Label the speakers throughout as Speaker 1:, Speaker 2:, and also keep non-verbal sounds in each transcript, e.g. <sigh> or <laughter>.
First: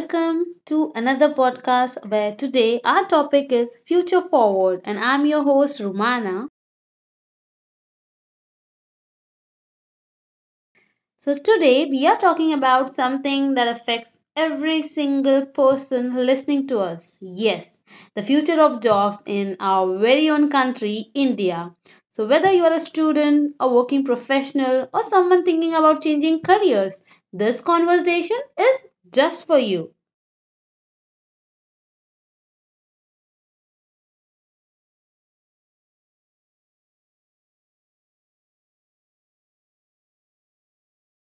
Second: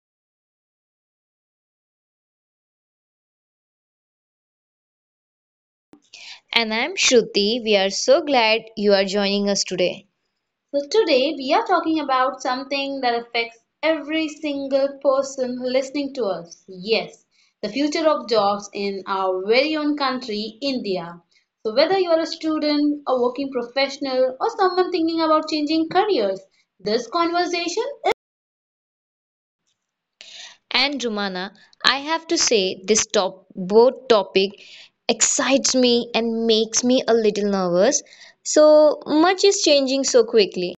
Speaker 1: welcome to another podcast where today our topic is Future Forward, and I'm your host, Rumana.
Speaker 2: And I'm Shruti. We are so glad you are joining us today. So, today
Speaker 1: So,
Speaker 2: we are
Speaker 1: today
Speaker 2: talking
Speaker 1: we are
Speaker 2: about
Speaker 1: talking about
Speaker 2: something that
Speaker 1: something
Speaker 2: affects
Speaker 1: that affects
Speaker 2: every
Speaker 1: every
Speaker 2: single
Speaker 1: single
Speaker 2: person
Speaker 1: person
Speaker 2: listening to
Speaker 1: listening
Speaker 2: us.
Speaker 1: to us.
Speaker 2: Yes, the
Speaker 1: Yes,
Speaker 2: future
Speaker 1: the
Speaker 2: of
Speaker 1: future of
Speaker 2: jobs in
Speaker 1: jobs
Speaker 2: our
Speaker 1: in
Speaker 2: very
Speaker 1: our
Speaker 2: own
Speaker 1: very own
Speaker 2: country,
Speaker 1: country,
Speaker 2: India.
Speaker 1: India.
Speaker 2: So, whether
Speaker 1: So,
Speaker 2: you are a
Speaker 1: whether you are a
Speaker 2: student, a
Speaker 1: student, a
Speaker 2: working
Speaker 1: working
Speaker 2: professional, or
Speaker 1: professional, or
Speaker 2: someone thinking
Speaker 1: someone
Speaker 2: about
Speaker 1: thinking about
Speaker 2: changing
Speaker 1: changing
Speaker 2: careers,
Speaker 1: careers,
Speaker 2: this
Speaker 1: this
Speaker 2: conversation.
Speaker 1: conversation is just for you.
Speaker 2: And Romana, I have to say, this top both topic excites me and makes me a little nervous. So much is changing so quickly.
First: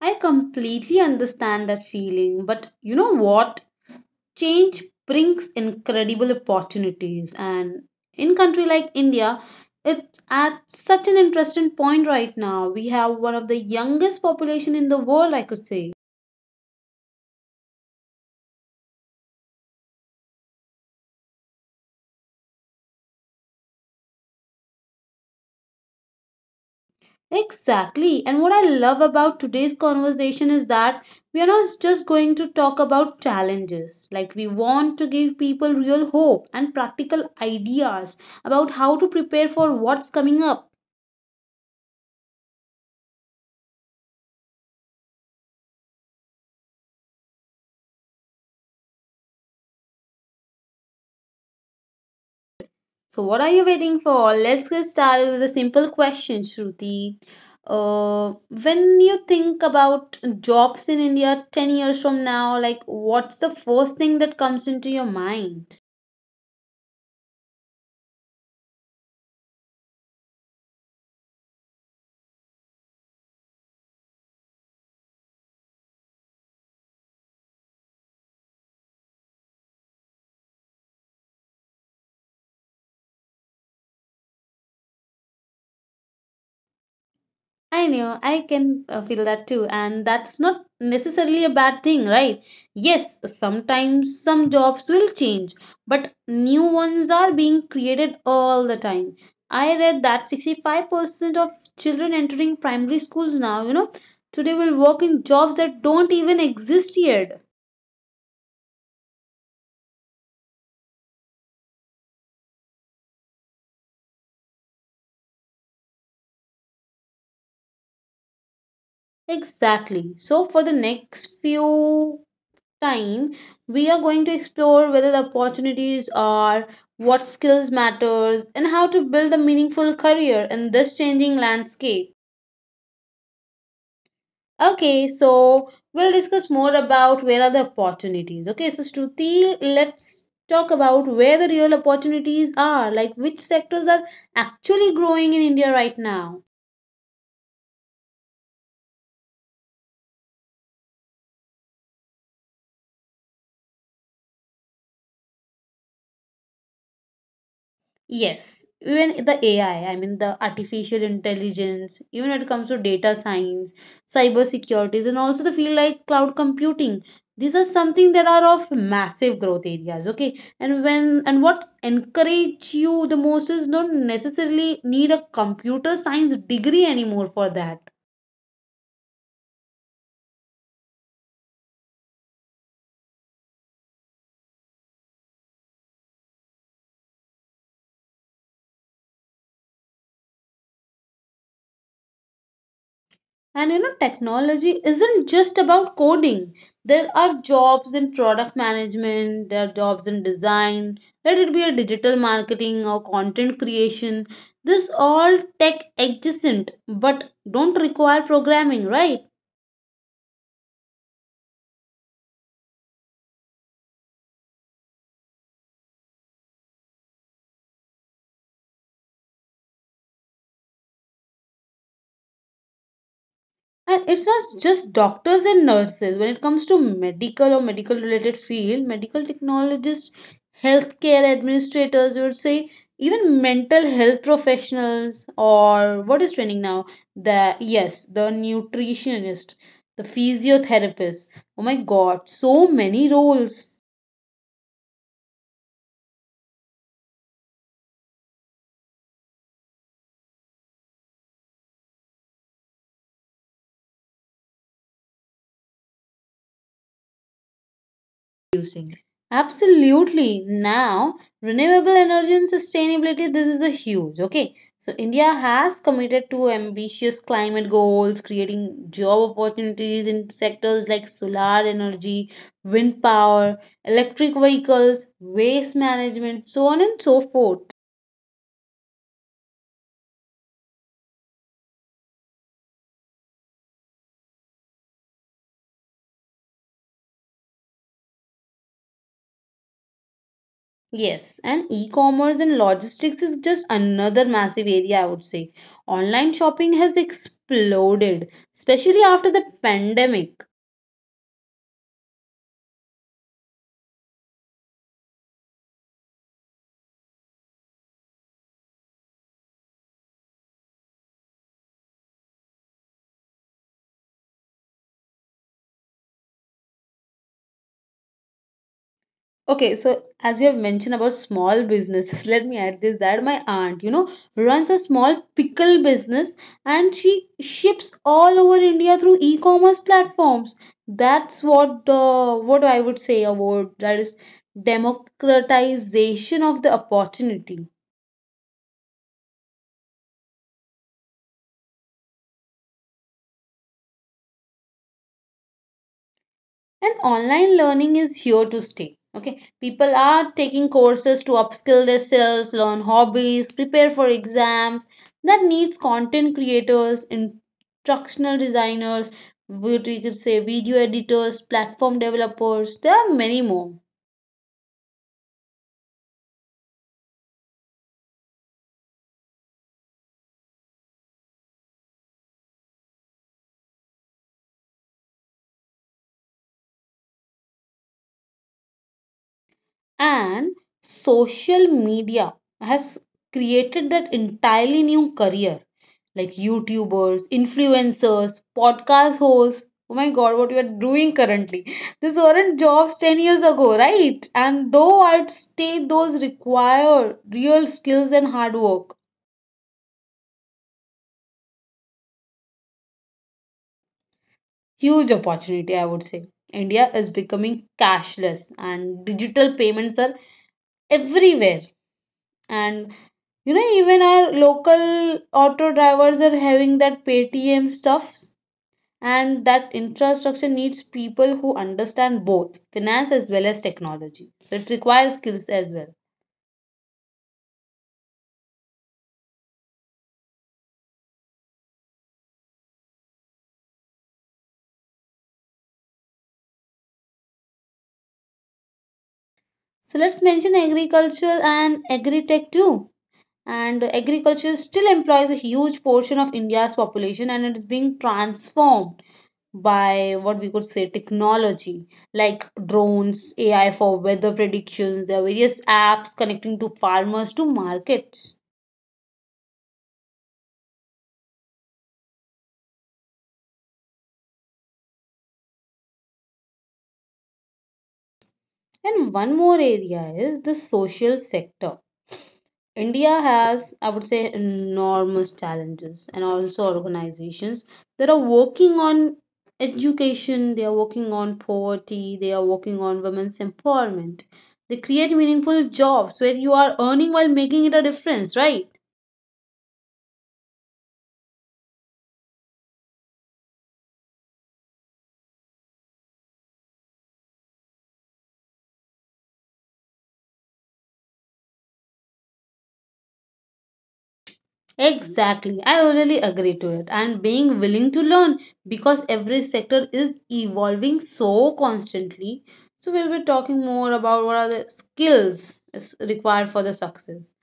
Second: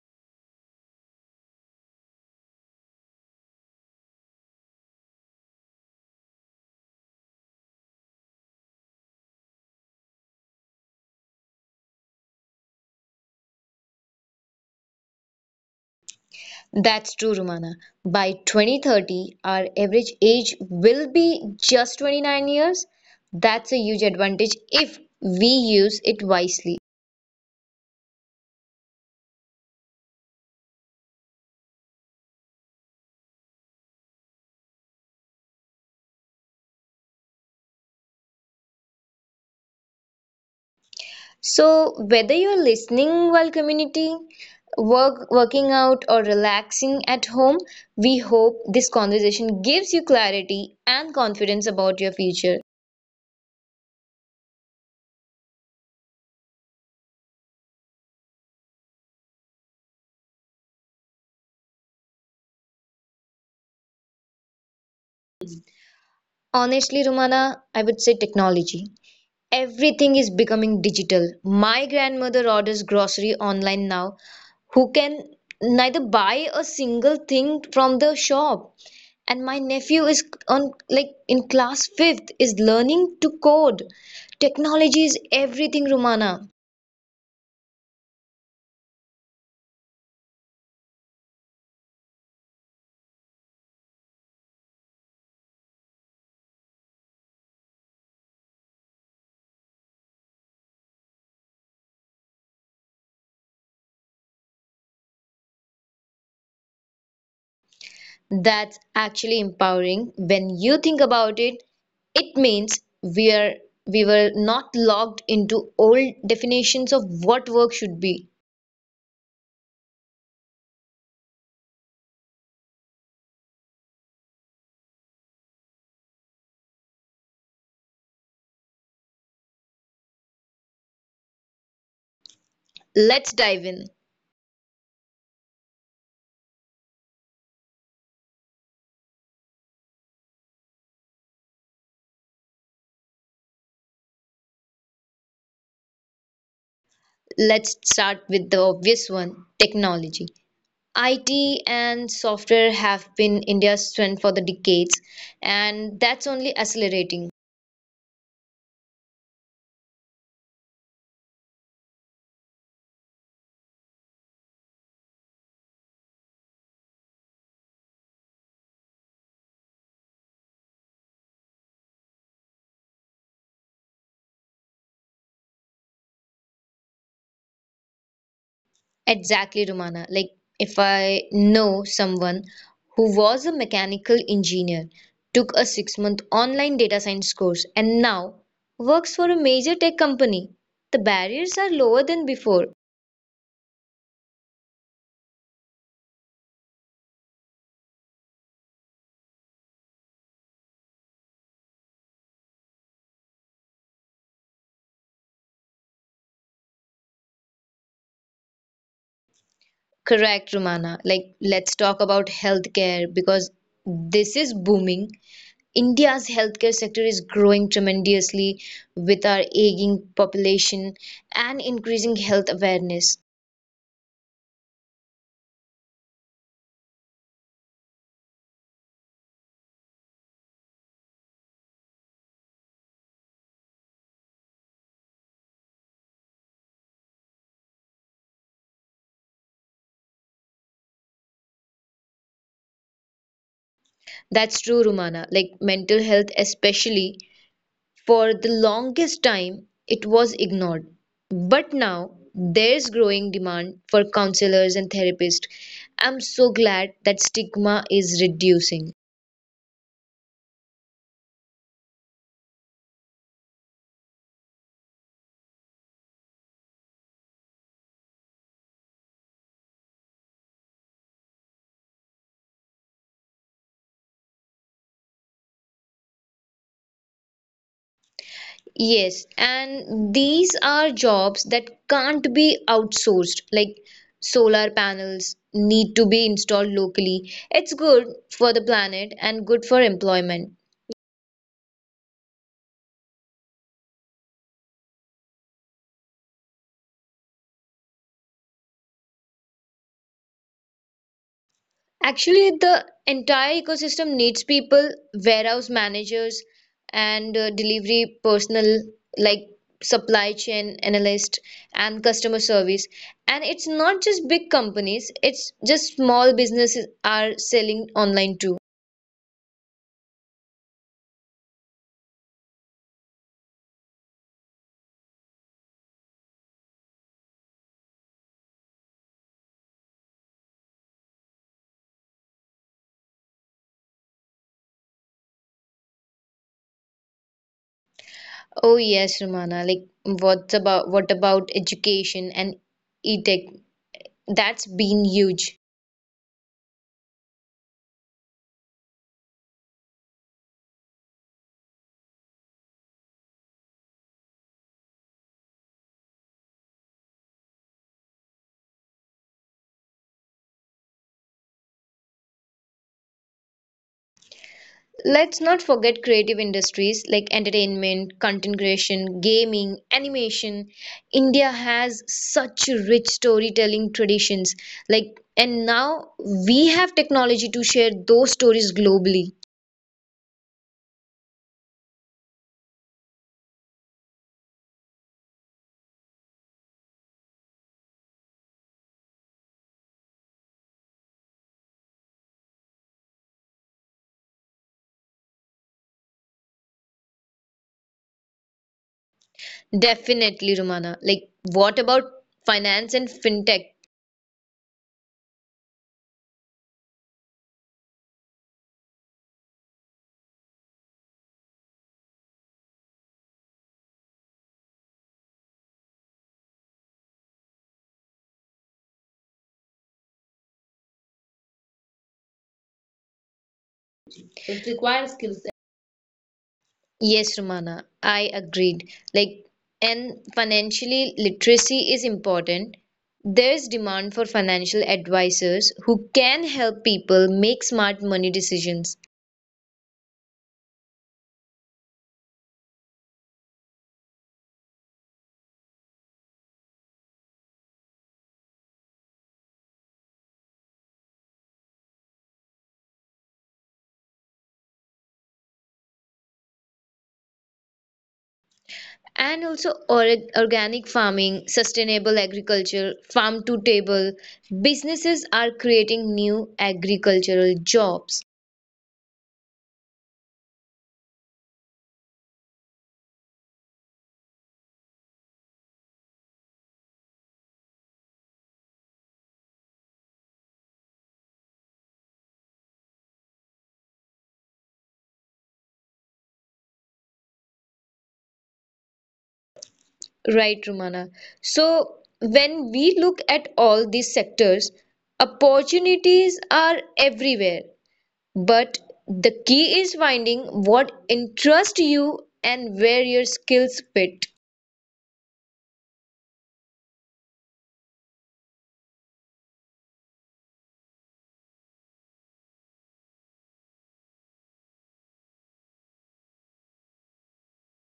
Speaker 1: I completely understand that feeling, but you know what? Change brings incredible opportunities, and in country like India, it's at such an interesting point right now. We have one of the youngest population in the world, I could say.
Speaker 2: That's true, Romana. By 2030, our average age will be just 29 years. That's a huge advantage if we use it wisely.
Speaker 1: Exactly. And what I love about today's conversation is that we are not just going to talk about challenges. Like, we want to give people real hope and practical ideas about how to prepare for what's coming up.
Speaker 2: So, whether you're listening while commuting, working out, or relaxing at home, we hope this conversation gives you clarity and confidence about your future.
Speaker 1: So, what are you waiting for? Let's get started with a simple question, Shruti. When you think about jobs in India 10 years from now, like what's the first thing that comes into your
Speaker 2: Honestly,
Speaker 1: mind?
Speaker 2: Romana, I would say technology. Everything is becoming digital. My grandmother orders grocery online now, who can neither buy a single thing from the shop. And my nephew is on, like, in class 5th, is learning to code. Technology is everything, Romana.
Speaker 1: I know, I can feel that too, and that's not necessarily a bad thing, right? Yes, sometimes some jobs will change, but new ones are being created all the time. I read that 65% of children entering primary schools now, you know, today will work in jobs that don't even exist
Speaker 2: That's
Speaker 1: yet.
Speaker 2: actually empowering when you think about it. It means we are we were not locked into old definitions of what work should be.
Speaker 1: Exactly. So, for the next few time we are going to explore whether the opportunities are, what skills matters, and how to build a meaningful career in this changing landscape.
Speaker 2: Let's dive in.
Speaker 1: Okay, so we'll discuss more about where are the opportunities. Okay, so Shruti, let's talk about where the real opportunities are, like which sectors are actually growing in India right now.
Speaker 2: Let's start with the obvious one, technology. IT and software have been India's strength for the decades, and that's only accelerating.
Speaker 1: Yes, even the AI, I mean the artificial intelligence, even when it comes to data science, cyber securities, and also the field like cloud computing. These are something that are of massive growth areas. Okay, and when and what's encourage you the most is not necessarily need a computer science degree anymore for that.
Speaker 2: Exactly, Romana. Like, if I know someone who was a mechanical engineer, took a 6 month online data science course, and now works for a major tech company, the barriers are lower than before.
Speaker 1: And you know, technology isn't just about coding. There are jobs in product management, there are jobs in design, let it be a digital marketing or content creation. This all tech adjacent but don't require programming, right?
Speaker 2: Correct, Romana. Like, let's talk about healthcare because this is booming. India's healthcare sector is growing tremendously with our aging population and increasing health awareness.
Speaker 1: And it's not just doctors and nurses when it comes to medical or medical related field, medical technologists, healthcare administrators you would say, even mental health professionals or what is training now, the, yes, the nutritionist, the physiotherapist, oh my god, so many roles
Speaker 2: That's true, Rumana. Like mental health, especially for the longest time, it was ignored. But now there's growing demand for counselors and therapists. I'm so glad that stigma is reducing.
Speaker 1: using. Absolutely. Now, renewable energy and sustainability, this is a huge. Okay. So, India has committed to ambitious climate goals, creating job opportunities in sectors like solar energy, wind power, electric vehicles, waste management, so on and so forth.
Speaker 2: Yes, and these are jobs that can't be outsourced, like solar panels need to be installed locally. It's good for the planet and good for employment.
Speaker 1: Yes, and e commerce and logistics is just another massive area, I would say. Online shopping has exploded, especially after the pandemic.
Speaker 2: Actually, the entire ecosystem needs people, warehouse managers, and delivery personnel, like supply chain analyst and customer service. And it's not just big companies, it's just small businesses are selling online too.
Speaker 1: Okay, so as you have mentioned about small businesses, <laughs> let me add this that my aunt, you know, runs a small pickle business and she ships all over India through e-commerce platforms. That's what the what I would say about that is democratization of the opportunity.
Speaker 2: Oh yes, Romana, like what about education and e-tech? That's been huge.
Speaker 1: And online learning is here to stay. Okay, people are taking courses to upskill themselves, learn hobbies, prepare for exams. That needs content creators, instructional designers, what we could say video editors, platform developers, there are many more.
Speaker 2: Let's not forget creative industries like entertainment, content creation, gaming, animation. India has such rich storytelling traditions. Like, and now we have technology to share those stories globally.
Speaker 1: And social media has created that entirely new career, like youtubers, influencers, podcast hosts, oh my god, what we are doing currently. These weren't jobs 10 years ago, right? And though I'd say those require real skills and hard work.
Speaker 2: Definitely, Romana. Like, what about finance and fintech?
Speaker 1: Huge opportunity, I would say. India is becoming cashless and digital payments are everywhere. And you know, even our local auto drivers are having that Paytm stuffs, and that infrastructure needs people who understand both finance as well as
Speaker 2: It
Speaker 1: technology.
Speaker 2: requires
Speaker 1: So, it
Speaker 2: skills.
Speaker 1: requires skills as well.
Speaker 2: Yes, Romana, I agreed. Like, and financially literacy is important. There's demand for financial advisors who can help people make smart money decisions.
Speaker 1: So let's mention agriculture and agri-tech too. And agriculture still employs a huge portion of India's population, and it is being transformed by what we could say technology, like drones, AI for weather predictions, there are various apps connecting to farmers to markets.
Speaker 2: And also organic farming, sustainable agriculture, farm to table. Businesses are creating new agricultural jobs.
Speaker 1: And one more area is the social sector. India has, I would say, enormous challenges and also organizations that are working on education, they are working on poverty, they are working on women's empowerment. They create meaningful jobs where you are earning while making it a difference, right?
Speaker 2: Right, Romana. So when we look at all these sectors, opportunities are everywhere. But the key is finding what interests you and where your skills fit.
Speaker 1: Exactly. I really agree to it. And being willing to learn because every sector is evolving so constantly. So we'll be talking more about what are the skills is required for the success.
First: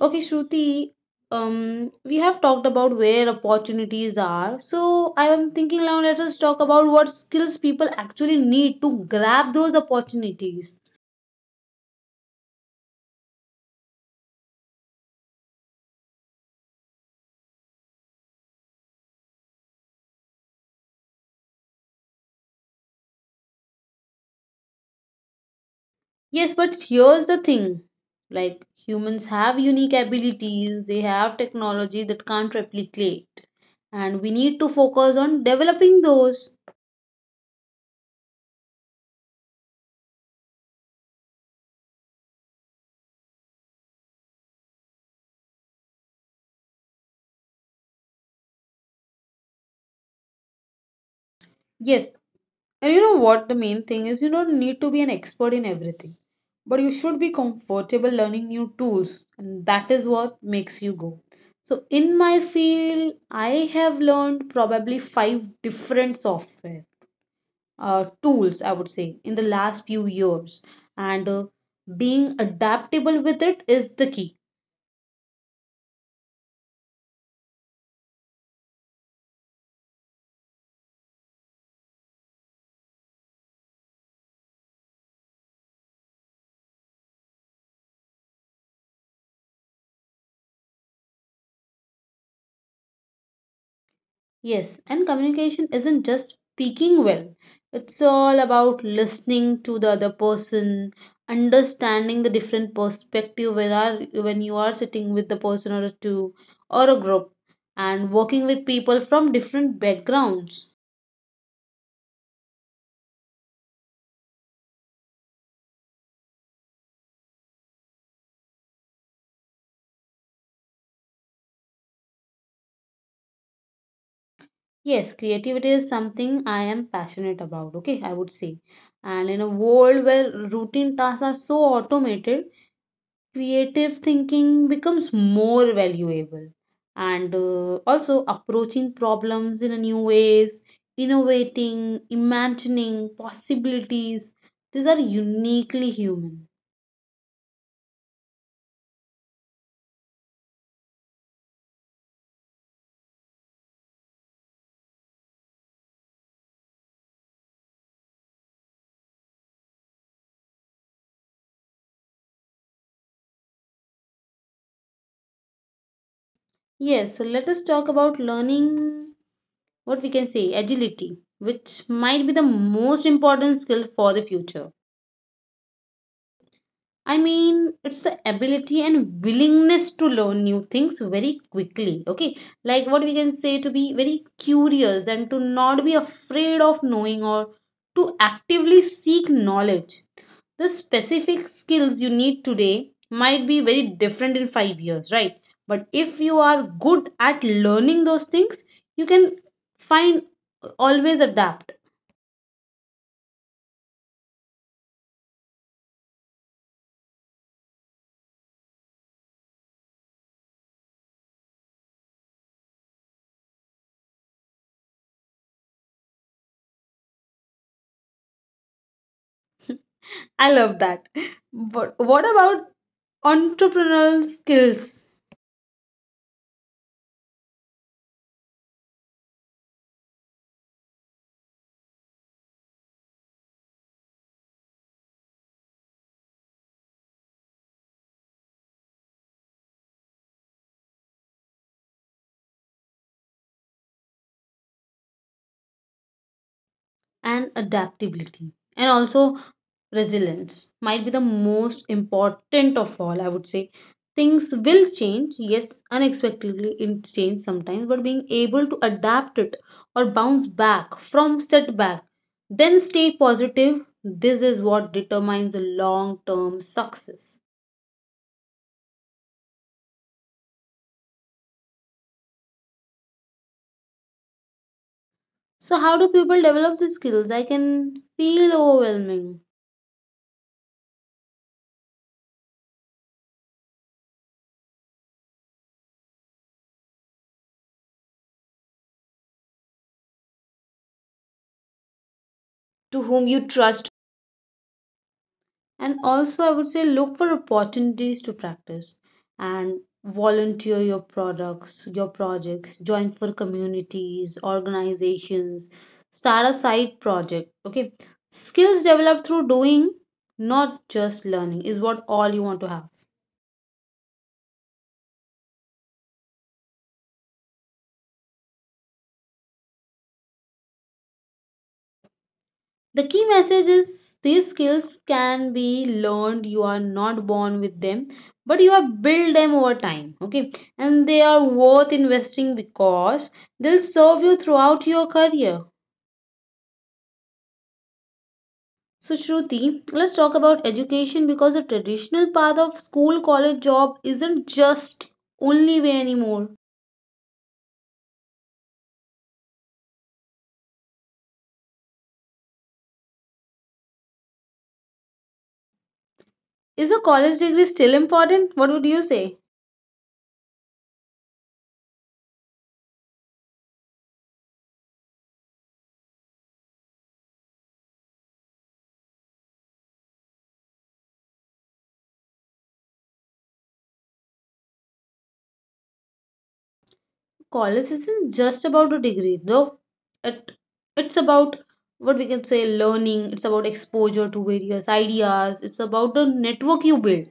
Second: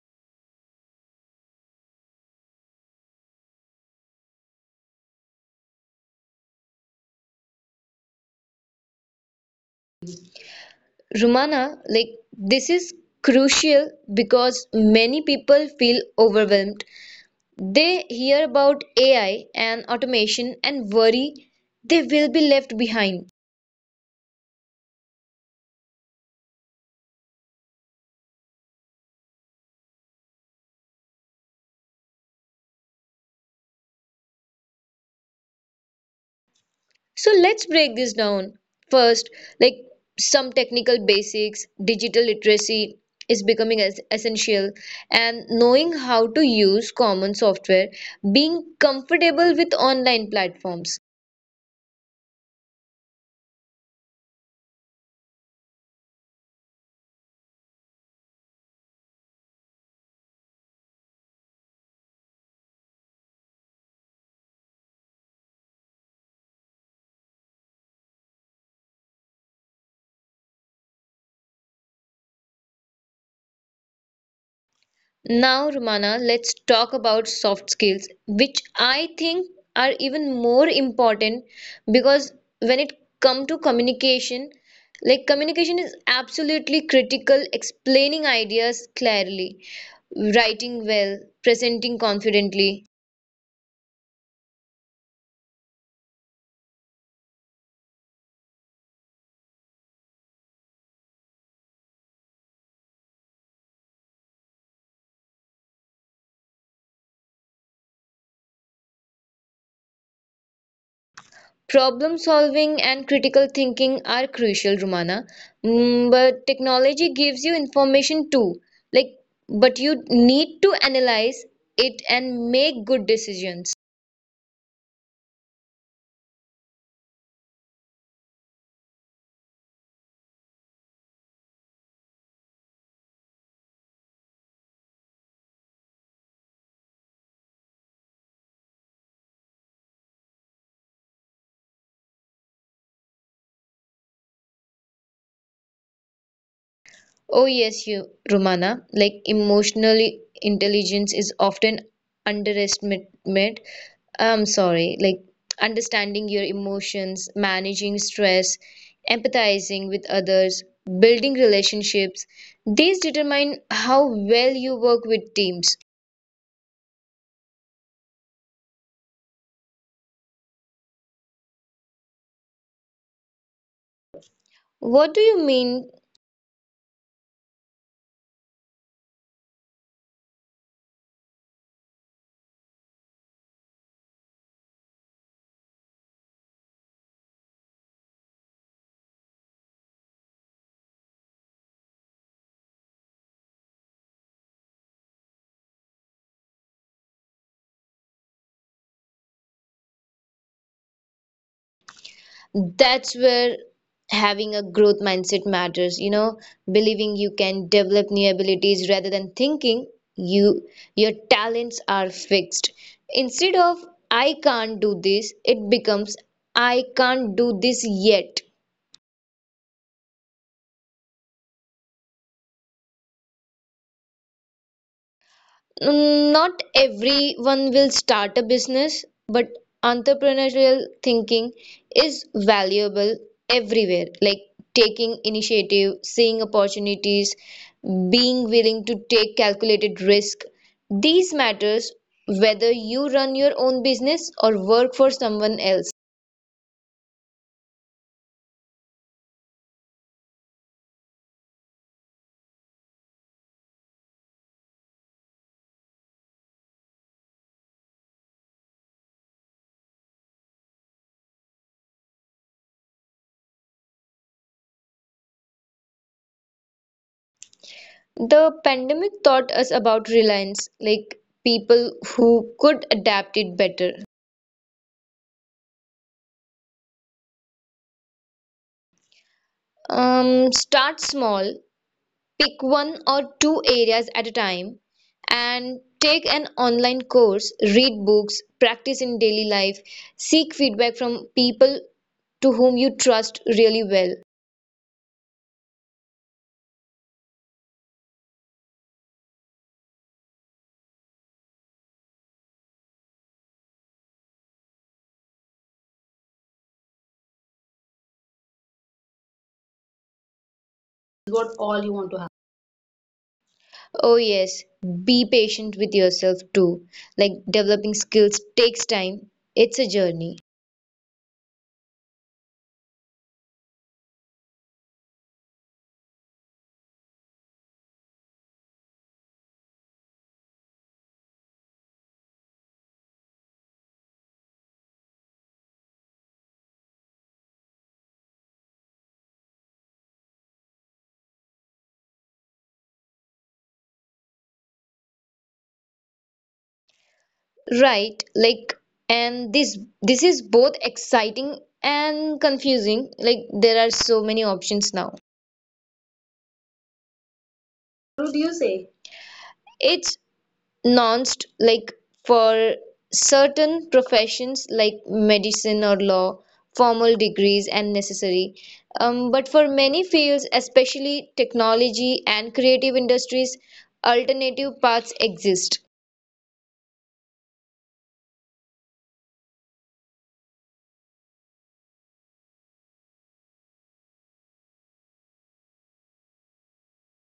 Speaker 1: Okay, Shruti, we have talked about where opportunities are. So I am thinking now let us talk about what skills people actually need to grab those opportunities.
Speaker 2: Rumana, like this is crucial because many people feel overwhelmed. They hear about AI and automation and worry they will be left behind.
Speaker 1: Yes, but here's the thing. Like humans have unique abilities, they have technology that can't replicate. And we need to focus on developing those.
Speaker 2: So let's break this down. First, like some technical basics, digital literacy is becoming as essential, and knowing how to use common software, being comfortable with online platforms.
Speaker 1: Yes. And you know what the main thing is, you don't need to be an expert in everything. But you should be comfortable learning new tools. And that is what makes you go. So in my field, I have learned probably five different software tools I would say in the last few years, and being adaptable with it is the key.
Speaker 2: Now, Romana, let's talk about soft skills, which I think are even more important because when it come to communication, like communication is absolutely critical, explaining ideas clearly, writing well, presenting confidently.
Speaker 1: Yes, and communication isn't just speaking well, it's all about listening to the other person, understanding the different perspective when are, when you are sitting with the person or two or a group, and working with people from different backgrounds.
Speaker 2: Problem solving and critical thinking are crucial, Romana. Mm, but technology gives you information too. Like, but you need to analyze it and make good decisions.
Speaker 1: Yes, creativity is something I am passionate about, okay, I would say. And in a world where routine tasks are so automated, creative thinking becomes more valuable. And also approaching problems in a new ways, innovating, imagining possibilities, these are uniquely human.
Speaker 2: Oh yes, you Romana, like emotional intelligence is often underestimated. I'm sorry, like understanding your emotions, managing stress, empathizing with others, building relationships, these determine how well you work with teams.
Speaker 1: Yes, so let us talk about learning, what we can say agility, which might be the most important skill for the future.
Speaker 2: What do you mean?
Speaker 1: I mean, it's the ability and willingness to learn new things very quickly. Okay. Like what we can say, to be very curious and to not be afraid of knowing or to actively seek knowledge. The specific skills you need today might be very different in 5 years, right? But if you are good at learning those things, you can find always adapt.
Speaker 2: That's where having a growth mindset matters, you know, believing you can develop new abilities rather than thinking you your talents are fixed. Instead of I can't do this, it becomes I can't do this yet.
Speaker 1: I love that. <laughs> But what about entrepreneurial skills?
Speaker 2: Mm, not everyone will start a business, but entrepreneurial thinking is valuable everywhere, like taking initiative, seeing opportunities, being willing to take calculated risk. These matters whether you run your own business or work for someone else.
Speaker 1: And adaptability and also resilience might be the most important of all, I would say. Things will change, yes, unexpectedly it change sometimes, but being able to adapt it or bounce back from setback, then stay positive, this is what determines the long term success.
Speaker 2: The pandemic taught us about reliance, like people who could adapt it better.
Speaker 1: So how do people develop these skills? I can feel overwhelming.
Speaker 2: Start small. Pick one or two areas at a time and take an online course, read books, practice in daily life, seek feedback from people to whom you
Speaker 1: To whom
Speaker 2: trust
Speaker 1: you
Speaker 2: really
Speaker 1: trust,
Speaker 2: well.
Speaker 1: and also I would say look for opportunities to practice and volunteer your products, your projects, join for communities, organizations, start a side project. Okay, skills developed through doing not just learning
Speaker 2: What
Speaker 1: is
Speaker 2: all you
Speaker 1: what
Speaker 2: want to
Speaker 1: all
Speaker 2: have.
Speaker 1: you want to have.
Speaker 2: Oh, yes, be patient with yourself too. Like developing skills takes time, it's a journey.
Speaker 1: The key message is these skills can be learned. You are not born with them, but you are build them over time. Okay, and they are worth investing because they'll serve you throughout your career. So, Shruti, let's talk about education because the traditional path of school, college, job isn't just only way anymore.
Speaker 2: Right, like, and this is both exciting and confusing. Like there are so many options now.
Speaker 1: Is a college degree still important?
Speaker 2: What
Speaker 1: What
Speaker 2: would
Speaker 1: would
Speaker 2: you
Speaker 1: you
Speaker 2: say?
Speaker 1: say?
Speaker 2: It's nuanced, like for certain professions like medicine or law, formal degrees and necessary. But for many fields, especially technology and creative industries, alternative paths exist.
Speaker 1: College isn't just about a degree though. It it's about what we can say learning, it's about exposure to various ideas, it's about the network you build.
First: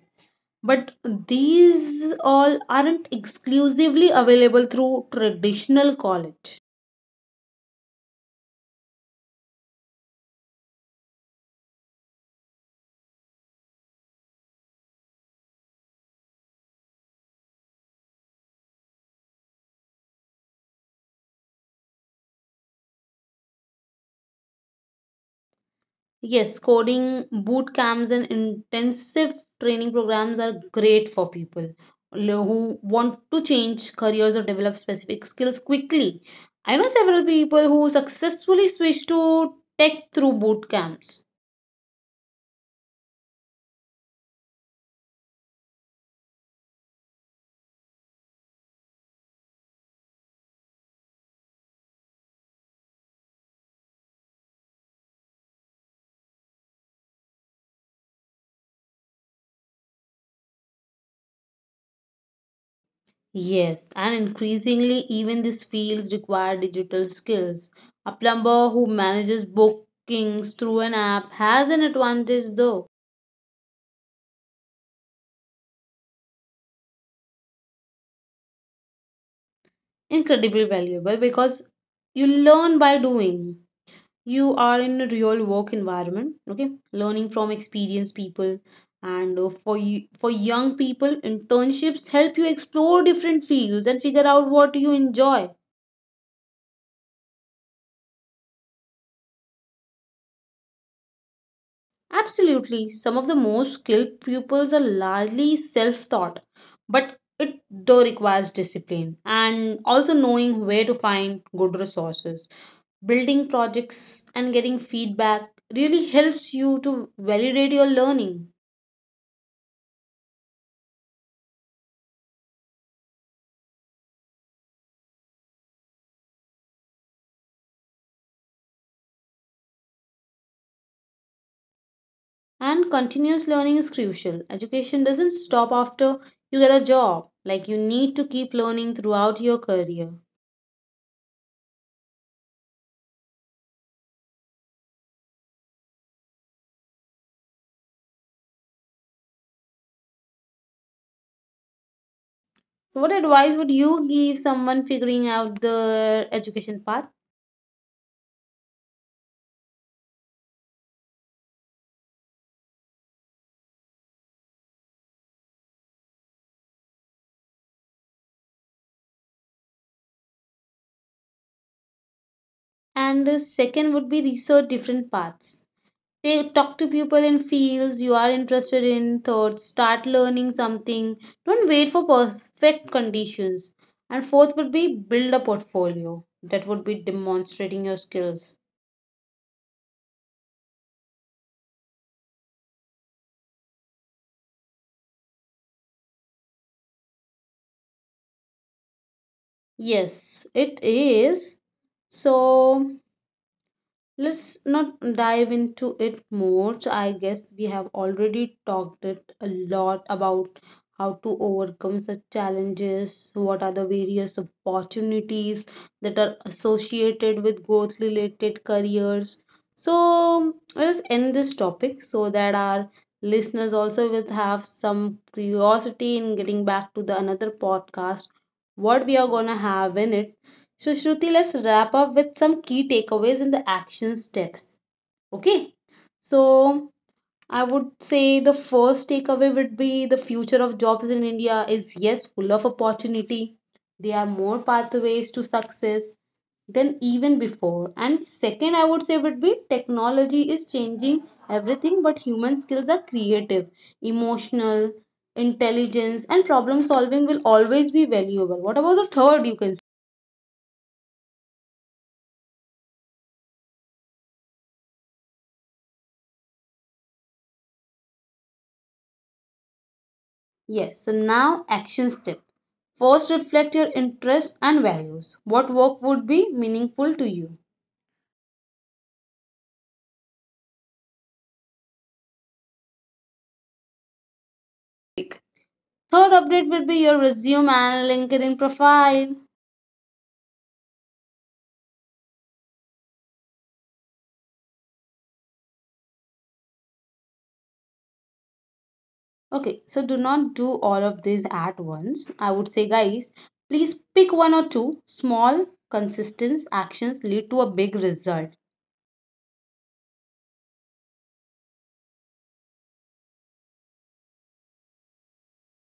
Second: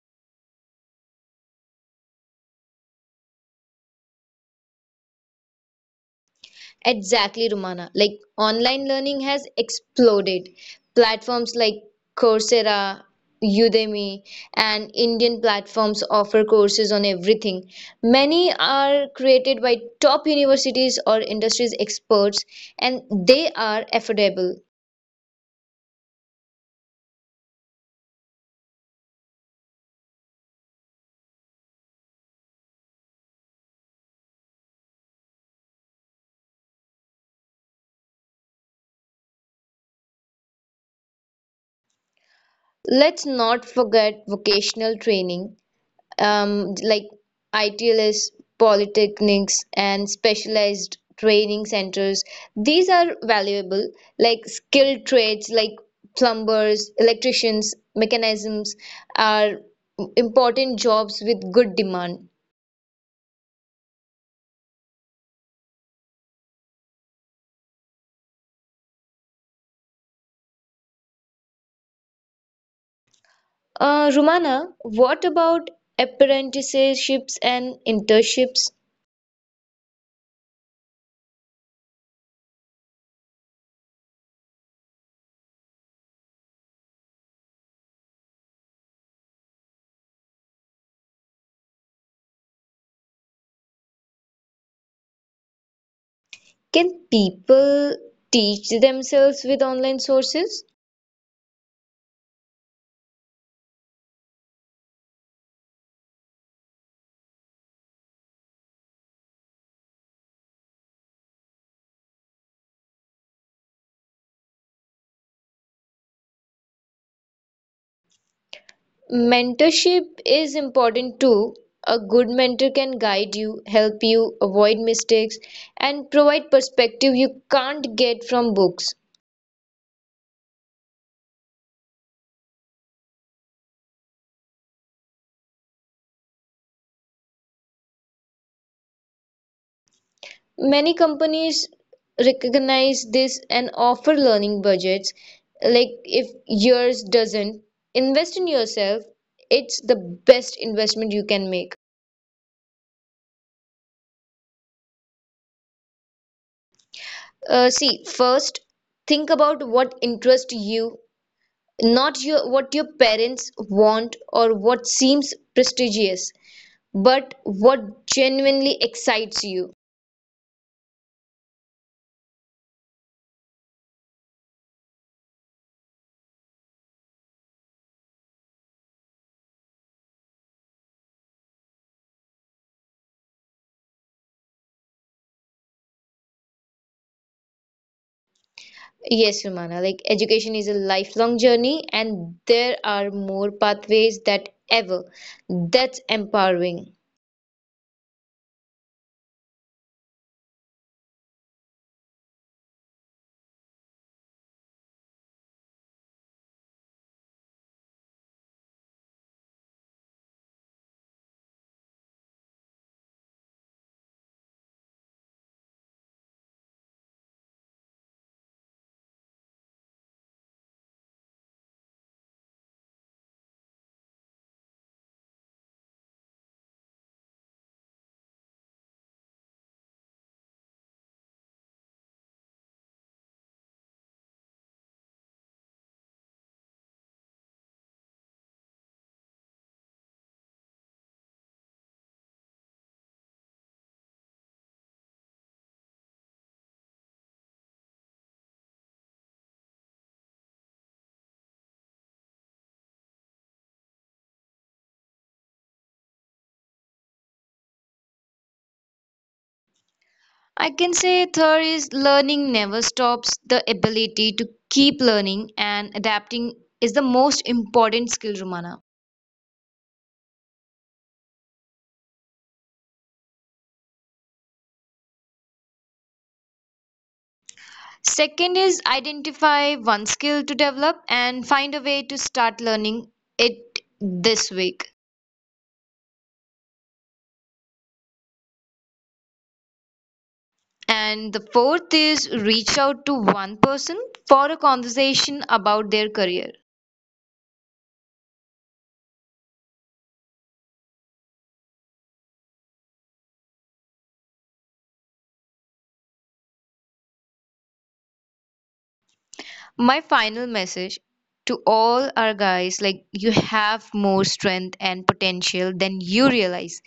Speaker 1: But these all aren't exclusively available through traditional college.
Speaker 2: Exactly, Romana. Like online learning has exploded. Platforms like Coursera, Udemy, and Indian platforms offer courses on everything. Many are created by top universities or industries experts, and they are affordable.
Speaker 1: Yes, coding boot camps and intensive training programs are great for people who want to change careers or develop specific skills quickly. I know several people who successfully switched to tech through boot camps.
Speaker 2: Let's not forget vocational training. Like ITLS, polytechnics, and specialized training centers. These are valuable, like skilled trades like plumbers, electricians, mechanisms are important jobs with good demand.
Speaker 1: Yes, and increasingly, even these fields require digital skills. A plumber who manages bookings through an app has an advantage, though,
Speaker 2: Rumana, what about apprenticeships and internships?
Speaker 1: incredibly valuable because you learn by doing. You are in a real work environment, okay, learning from experienced people. And for you, for young people, internships help you explore different fields and figure out what you enjoy.
Speaker 2: Can people teach themselves with online sources?
Speaker 1: Absolutely, some of the most skilled pupils are largely self-taught, but it though requires discipline and also knowing where to find good resources. Building projects and getting feedback really helps you to validate your learning.
Speaker 2: Mentorship is important too. A good mentor can guide you, help you avoid mistakes, and provide perspective you can't get from books.
Speaker 1: And continuous learning is crucial. Education doesn't stop after you get a job. Like you need to keep learning throughout your career.
Speaker 2: Many companies recognize this and offer learning budgets. Like if yours doesn't, invest in yourself. It's the best investment you can make.
Speaker 1: So what advice would you give someone figuring out the education path?
Speaker 2: See, first, think about what interests you. Not your, what your parents want or what seems prestigious, but what genuinely excites you.
Speaker 1: And the second would be research different paths. They talk to people in fields you are interested in. Third, start learning something. Don't wait for perfect conditions. And fourth would be build a portfolio. That would be demonstrating your skills.
Speaker 2: Yes, Romana, like education is a lifelong journey, and there are more pathways that ever. That's empowering.
Speaker 1: Yes, it is. So let's not dive into it more. So I guess we have already talked it a lot about how to overcome such challenges, what are the various opportunities that are associated with growth related careers. So let's end this topic so that our listeners also will have some curiosity in getting back to the another podcast what we are going to have in it. So, Shruti, let's wrap up with some key takeaways and the action steps. Okay. So, I would say the first takeaway would be the future of jobs in India is, yes, full of opportunity. There are more pathways to success than even before. And second, I would say would be technology is changing everything, but human skills are creative, emotional, intelligence, and problem solving will always be valuable. What about the third? You can.
Speaker 2: I can say third is learning never stops. The ability to keep learning and adapting is the most important skill, Romana.
Speaker 1: Yes, so now action step. First, reflect your interests and values. What work would be meaningful to you?
Speaker 2: Second is identify one skill to develop and find a way to start learning it this week.
Speaker 1: Like, third update will be your resume and LinkedIn profile.
Speaker 2: And the fourth is reach out to one person for a conversation about their career.
Speaker 1: Okay, so do not do all of these at once. I would say, guys, please pick one or two small, consistent actions lead to a big result.
Speaker 2: My final message to all our guys, like you have more strength and potential than you realize.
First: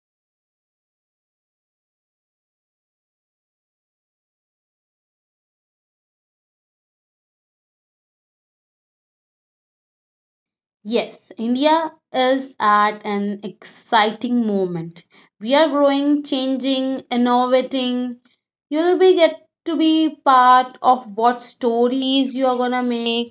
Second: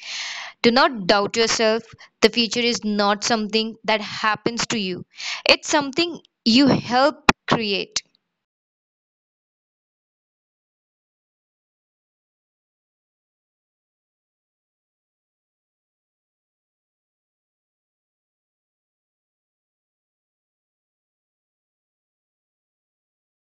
Speaker 2: Do not doubt yourself. The future is not something that happens to you. It's something you help create.
Speaker 1: Yes, India is at an exciting moment. We are growing, changing, innovating. You'll be get to be part of what stories you are gonna make.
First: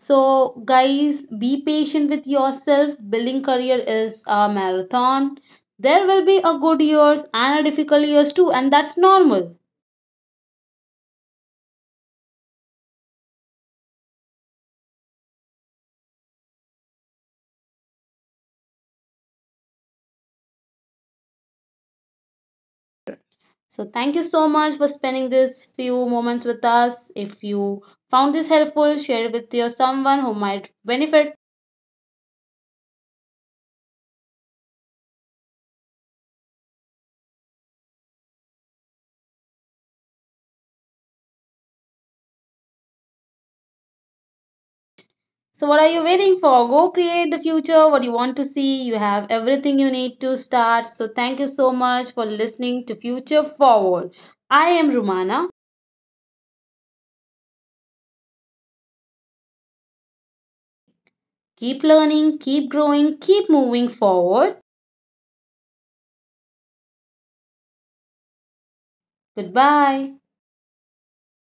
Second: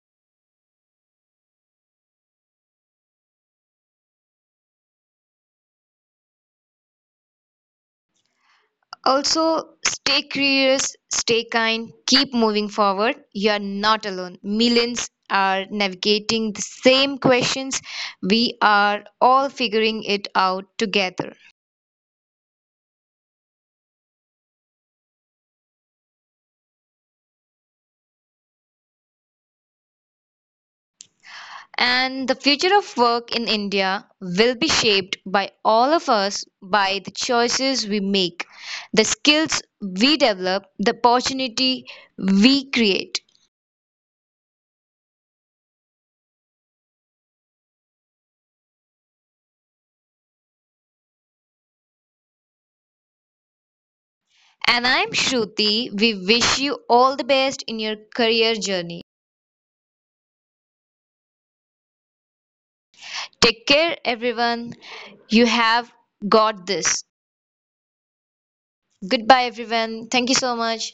Speaker 1: So, guys, be patient with yourself. Building career is a marathon. There will be a good years and a difficult years too, and that's normal.
Speaker 2: Also, stay curious, stay kind, keep moving forward. You are not alone. Millions are navigating the same questions. We are all figuring it out together.
Speaker 1: So, thank you so much for spending this few moments with us. If you found this helpful, share it with your someone who might benefit.
Speaker 2: And the future of work in India will be shaped by all of us, by the choices we make, the skills we develop, the opportunity we create.
Speaker 1: So, what are you waiting for? Go create the future. What you want to see, you have everything you need to start. So, thank you so much for listening to Future Forward. I am
Speaker 2: And
Speaker 1: Rumana.
Speaker 2: I'm Shruti. We wish you all the best in your career journey.
Speaker 1: Keep learning, keep growing, keep moving
Speaker 2: Take care,
Speaker 1: forward.
Speaker 2: everyone. You have got this. Goodbye,
Speaker 1: Goodbye.
Speaker 2: everyone. Thank you so much.